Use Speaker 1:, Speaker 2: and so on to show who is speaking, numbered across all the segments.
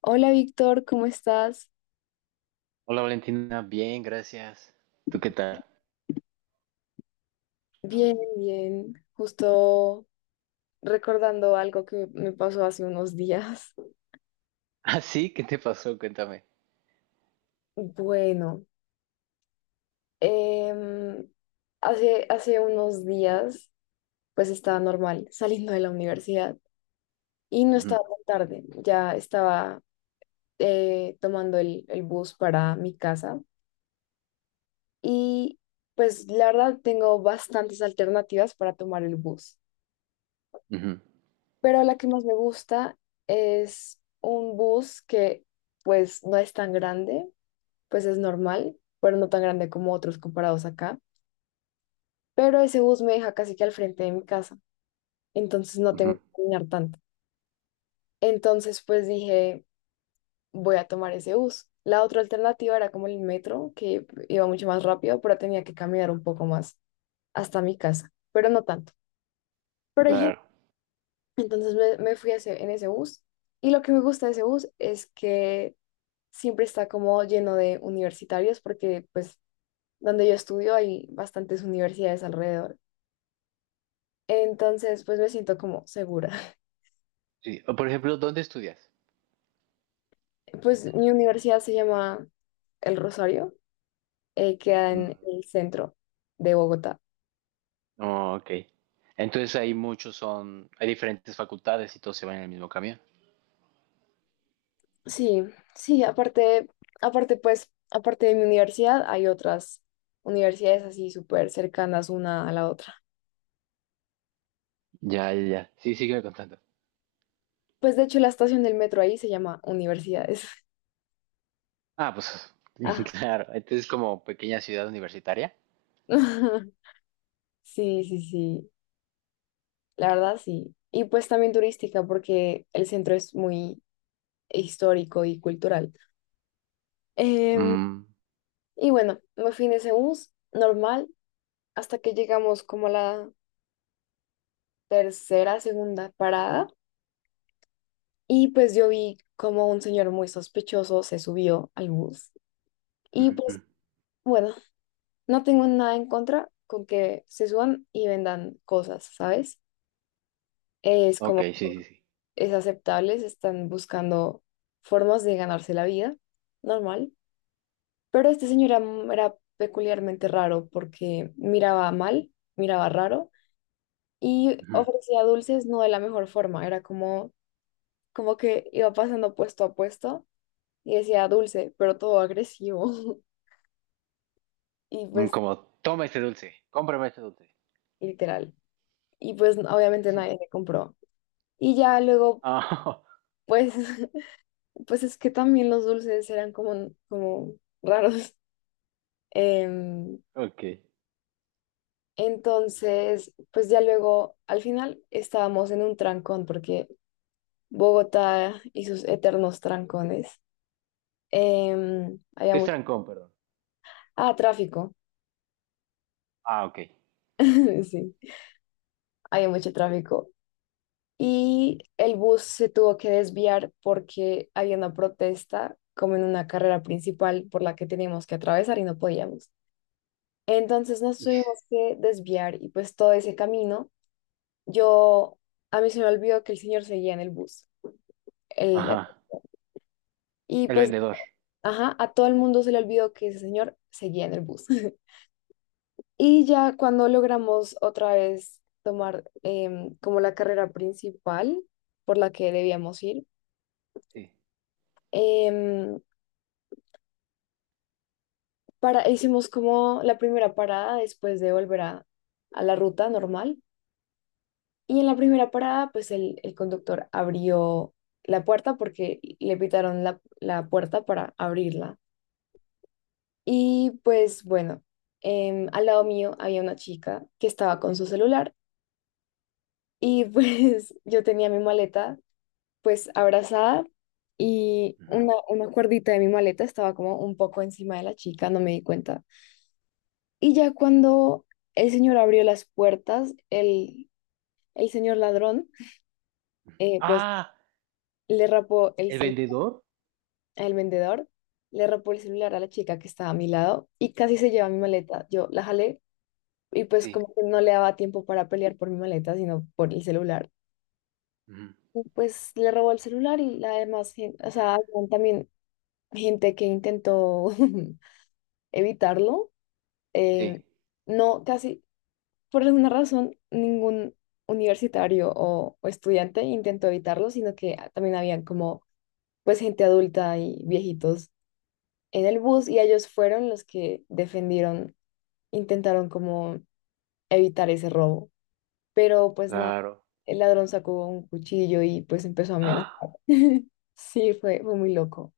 Speaker 1: Hola, Víctor, ¿cómo estás?
Speaker 2: Hola Valentina, bien, gracias. ¿Tú qué tal?
Speaker 1: Bien, bien. Justo recordando algo que me pasó hace unos días.
Speaker 2: Ah, sí, ¿qué te pasó? Cuéntame.
Speaker 1: Bueno, em, hace unos días pues estaba normal saliendo de la universidad y no
Speaker 2: Ujú,
Speaker 1: estaba tan tarde, ya estaba tomando el bus para mi casa, y pues la verdad tengo bastantes alternativas para tomar el bus.
Speaker 2: ujú,
Speaker 1: Pero la que más me gusta es un bus que pues no es tan grande, pues es normal, pero no tan grande como otros comparados acá. Pero ese bus me deja casi que al frente de mi casa, entonces no
Speaker 2: ujú.
Speaker 1: tengo que caminar tanto. Entonces pues dije, voy a tomar ese bus. La otra alternativa era como el metro, que iba mucho más rápido, pero tenía que caminar un poco más hasta mi casa, pero no tanto. Pero dije,
Speaker 2: Claro.
Speaker 1: entonces me fui a en ese bus, y lo que me gusta de ese bus es que siempre está como lleno de universitarios, porque pues donde yo estudio hay bastantes universidades alrededor. Entonces pues me siento como segura.
Speaker 2: Sí. O, por ejemplo, ¿dónde estudias?
Speaker 1: Pues mi universidad se llama El Rosario, queda en
Speaker 2: Mm.
Speaker 1: el centro de Bogotá.
Speaker 2: Oh, ok. Entonces ahí muchos son, hay diferentes facultades y todos se van en el mismo camión.
Speaker 1: Sí, sí, aparte, aparte pues, aparte de mi universidad hay otras universidades así súper cercanas una a la otra.
Speaker 2: Ya, ya, ya. Sí, sígueme contando.
Speaker 1: Pues de hecho la estación del metro ahí se llama Universidades.
Speaker 2: Ah, pues
Speaker 1: Ah.
Speaker 2: claro. Entonces como pequeña ciudad universitaria.
Speaker 1: Sí, sí, sí. La verdad, sí. Y pues también turística, porque el centro es muy histórico y cultural. Em,
Speaker 2: Mm,
Speaker 1: y bueno, me fui en ese bus normal hasta que llegamos como a la tercera, segunda parada. Y pues yo vi como un señor muy sospechoso se subió al bus. Y pues
Speaker 2: ujú.
Speaker 1: bueno, no tengo nada en contra con que se suban y vendan cosas, ¿sabes? Es
Speaker 2: Ok,
Speaker 1: como,
Speaker 2: sí, sí, sí.
Speaker 1: es aceptable, se están buscando formas de ganarse la vida, normal. Pero este señor era, era peculiarmente raro porque miraba mal, miraba raro y
Speaker 2: Ujú.
Speaker 1: ofrecía dulces no de la mejor forma. Era como, como que iba pasando puesto a puesto y decía dulce, pero todo agresivo. Y
Speaker 2: Mm.
Speaker 1: pues,
Speaker 2: Como, toma este dulce, cómprame este dulce.
Speaker 1: literal. Y pues, obviamente nadie le compró. Y ya luego,
Speaker 2: Ah,
Speaker 1: pues, pues es que también los dulces eran como, como raros. Em,
Speaker 2: ok. ¿Qué
Speaker 1: entonces, pues ya luego, al final estábamos en un trancón porque Bogotá y sus eternos trancones. Em, había
Speaker 2: es
Speaker 1: mucho...
Speaker 2: trancón, perdón?
Speaker 1: Ah, tráfico.
Speaker 2: Ah, ok.
Speaker 1: Sí, había mucho tráfico. Y el bus se tuvo que desviar porque había una protesta, como en una carrera principal por la que teníamos que atravesar y no podíamos. Entonces nos
Speaker 2: Y-
Speaker 1: tuvimos que desviar y pues todo ese camino, yo, a mí se me olvidó que el señor seguía en el bus. El, el-
Speaker 2: Ajá.
Speaker 1: y
Speaker 2: El
Speaker 1: pues,
Speaker 2: vendedor.
Speaker 1: ajá, a todo el mundo se le olvidó que ese señor seguía en el bus. Y ya cuando logramos otra vez tomar como la carrera principal por la que debíamos ir,
Speaker 2: Sí.
Speaker 1: em, para, hicimos como la primera parada después de volver a la ruta normal. Y en la primera parada, pues el conductor abrió la puerta porque le pitaron la puerta para abrirla. Y pues bueno, al lado mío había una chica que estaba con su celular, y pues yo tenía mi maleta pues abrazada y
Speaker 2: Ujú.
Speaker 1: una cuerdita de mi maleta estaba como un poco encima de la chica, no me di cuenta. Y ya cuando el señor abrió las puertas, el señor ladrón, pues
Speaker 2: Ah,
Speaker 1: le rapó el
Speaker 2: el
Speaker 1: cel
Speaker 2: vendedor.
Speaker 1: al vendedor, le rapó el celular a la chica que estaba a mi lado y casi se lleva mi maleta. Yo la jalé y pues
Speaker 2: Sí.
Speaker 1: como que no le daba tiempo para pelear por mi maleta, sino por el celular.
Speaker 2: Ujú.
Speaker 1: Y pues le robó el celular, y la demás gente, o sea, habían también gente que intentó evitarlo.
Speaker 2: Sí,
Speaker 1: eh, no, casi por alguna razón, ningún universitario o estudiante intentó evitarlo, sino que ah, también habían como pues gente adulta y viejitos en el bus, y ellos fueron los que defendieron, intentaron como evitar ese robo. Pero pues nada,
Speaker 2: claro.
Speaker 1: el ladrón sacó un cuchillo y pues empezó a
Speaker 2: ¡Ah!
Speaker 1: amenazar. Sí, fue muy loco.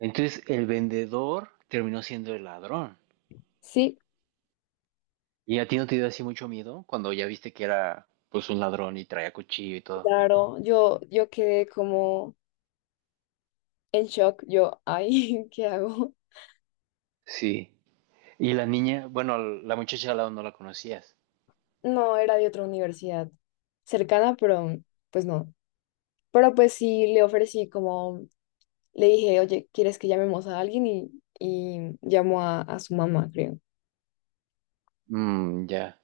Speaker 2: Entonces, el vendedor terminó siendo el ladrón.
Speaker 1: Sí,
Speaker 2: ¿Y a ti no te dio así mucho miedo cuando ya viste que era pues un ladrón y traía cuchillo y todo?
Speaker 1: claro, yo quedé como en shock, yo, ay, ¿qué hago?
Speaker 2: Sí. Y la niña, bueno, la muchacha al lado no la conocías.
Speaker 1: No, era de otra universidad cercana, pero pues no. Pero pues sí le ofrecí como, le dije, oye, ¿quieres que llamemos a alguien? Y llamó a su mamá, creo.
Speaker 2: Mm, ya.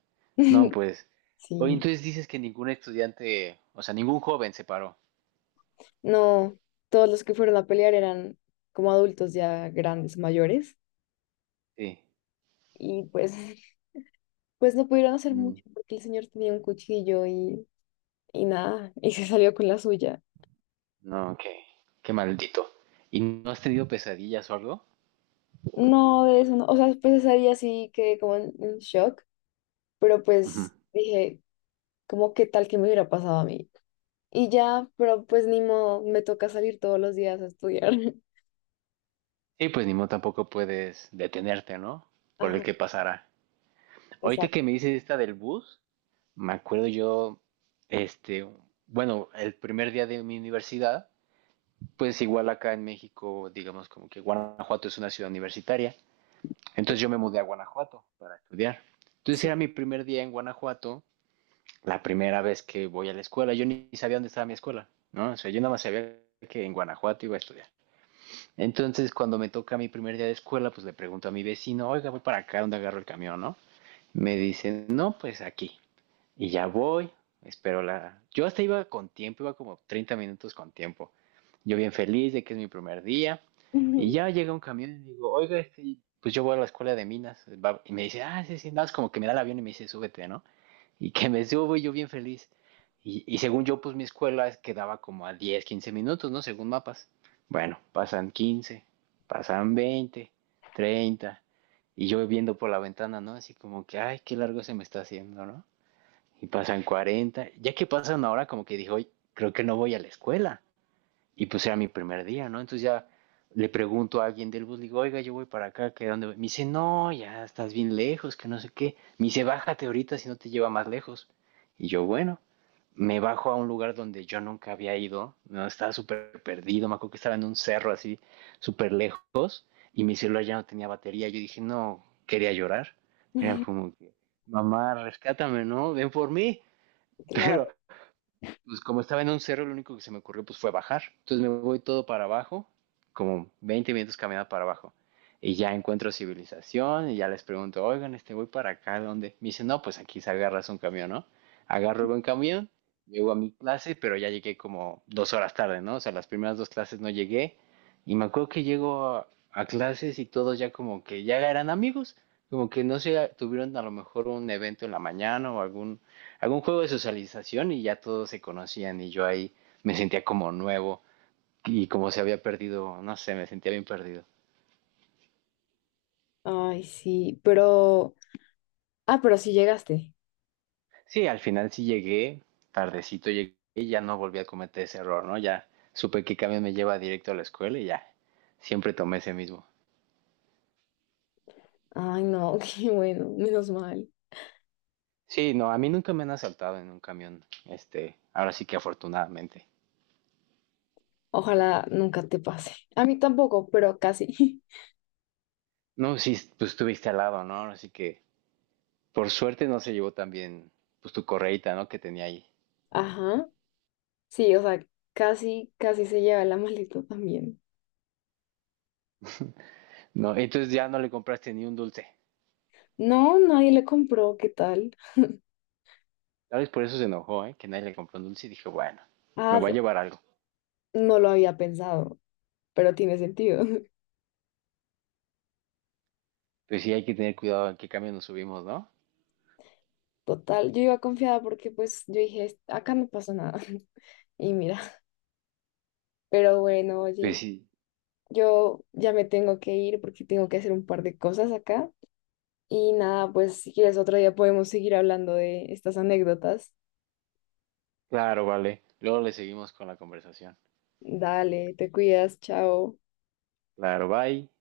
Speaker 2: No, pues. Oye,
Speaker 1: Sí.
Speaker 2: entonces dices que ningún estudiante, o sea, ningún joven se paró.
Speaker 1: No, todos los que fueron a pelear eran como adultos ya grandes, mayores.
Speaker 2: Sí.
Speaker 1: Y pues, pues no pudieron hacer
Speaker 2: Mm.
Speaker 1: mucho porque el señor tenía un cuchillo y nada, y se salió con la suya.
Speaker 2: No, qué, qué maldito. ¿Y no has tenido pesadillas o algo?
Speaker 1: No, de eso no. O sea, pues ese día sí quedé como en shock, pero
Speaker 2: Ujú.
Speaker 1: pues dije como qué tal que me hubiera pasado a mí. Y ya, pero pues ni modo, me toca salir todos los días a estudiar.
Speaker 2: Y pues ni modo tampoco puedes detenerte, ¿no? Por el
Speaker 1: Ajá,
Speaker 2: que pasará. Ahorita
Speaker 1: exacto,
Speaker 2: que me dices esta del bus, me acuerdo yo, este, bueno, el primer día de mi universidad, pues igual acá en México, digamos como que Guanajuato es una ciudad universitaria. Entonces yo me mudé a Guanajuato para estudiar. Entonces
Speaker 1: sí.
Speaker 2: era mi primer día en Guanajuato, la primera vez que voy a la escuela. Yo ni sabía dónde estaba mi escuela, ¿no? O sea, yo nada más sabía que en Guanajuato iba a estudiar. Entonces, cuando me toca mi primer día de escuela, pues le pregunto a mi vecino: oiga, voy para acá, ¿dónde agarro el camión, no? Me dice, no, pues aquí. Y ya voy, espero la... Yo hasta iba con tiempo, iba como 30 minutos con tiempo. Yo bien feliz de que es mi primer día. Y ya llega un camión y digo, oiga, este, pues yo voy a la escuela de minas. Y me dice, ah, sí, sí, nada, más como que me da el avión y me dice, súbete, ¿no? Y que me subo y yo bien feliz. Y según yo, pues mi escuela quedaba como a 10 15 minutos, ¿no? Según mapas. Bueno, pasan 15, pasan 20, 30. Y yo viendo por la ventana, ¿no? Así como que, ay, qué largo se me está haciendo, ¿no? Y pasan 40. Ya que pasan ahora, como que dijo, creo que no voy a la escuela. Y pues era mi primer día, ¿no? Entonces ya le pregunto a alguien del bus, digo, oiga, yo voy para acá, ¿qué, dónde voy? Me dice, no, ya estás bien lejos, que no sé qué. Me dice, bájate ahorita si no te lleva más lejos. Y yo, bueno, me bajo a un lugar donde yo nunca había ido, no estaba súper perdido, me acuerdo que estaba en un cerro así, súper lejos, y mi celular ya no tenía batería. Yo dije, no, quería llorar. Era como que, mamá, rescátame, ¿no? Ven por mí. Pero
Speaker 1: Claro.
Speaker 2: pues como estaba en un cerro, lo único que se me ocurrió pues fue bajar. Entonces me voy todo para abajo, como 20 minutos caminando para abajo. Y ya encuentro civilización y ya les pregunto, oigan, este, voy para acá, ¿dónde? Me dicen, no, pues aquí se agarras un camión, ¿no? Agarro el buen camión, llego a mi clase, pero ya llegué como 2 horas tarde, ¿no? O sea, las primeras dos clases no llegué. Y me acuerdo que llego a clases y todos ya como que ya eran amigos, como que no se tuvieron a lo mejor un evento en la mañana o algún juego de socialización y ya todos se conocían y yo ahí me sentía como nuevo y como se había perdido, no sé, me sentía bien perdido.
Speaker 1: Ay, sí, pero... Ah, pero sí llegaste.
Speaker 2: Sí, al final sí llegué, tardecito llegué y ya no volví a cometer ese error, ¿no? Ya supe que camión me lleva directo a la escuela y ya, siempre tomé ese mismo.
Speaker 1: Ay, no, qué bueno, menos mal.
Speaker 2: Sí, no, a mí nunca me han asaltado en un camión, este, ahora sí que afortunadamente.
Speaker 1: Ojalá nunca te pase. A mí tampoco, pero casi.
Speaker 2: No, sí, pues estuviste al lado, ¿no? Así que por suerte no se llevó también, pues tu correita, ¿no? Que tenía ahí.
Speaker 1: Ajá, sí, o sea, casi, casi se lleva la maleta también.
Speaker 2: No, entonces ya no le compraste ni un dulce.
Speaker 1: No, nadie le compró, ¿qué tal?
Speaker 2: Tal vez por eso se enojó, ¿eh? Que nadie le compró un dulce y dijo, bueno, me
Speaker 1: Ah,
Speaker 2: va a llevar algo.
Speaker 1: no lo había pensado, pero tiene sentido.
Speaker 2: Pues sí, hay que tener cuidado en qué camión nos subimos, ¿no?
Speaker 1: Total, yo iba confiada porque pues yo dije, "Es- acá no pasó nada." Y mira, pero bueno,
Speaker 2: Pues
Speaker 1: oye,
Speaker 2: sí,
Speaker 1: yo ya me tengo que ir porque tengo que hacer un par de cosas acá. Y nada, pues si quieres otro día podemos seguir hablando de estas anécdotas.
Speaker 2: claro, vale. Luego le seguimos con la conversación.
Speaker 1: Dale, te cuidas, chao.
Speaker 2: Claro, bye.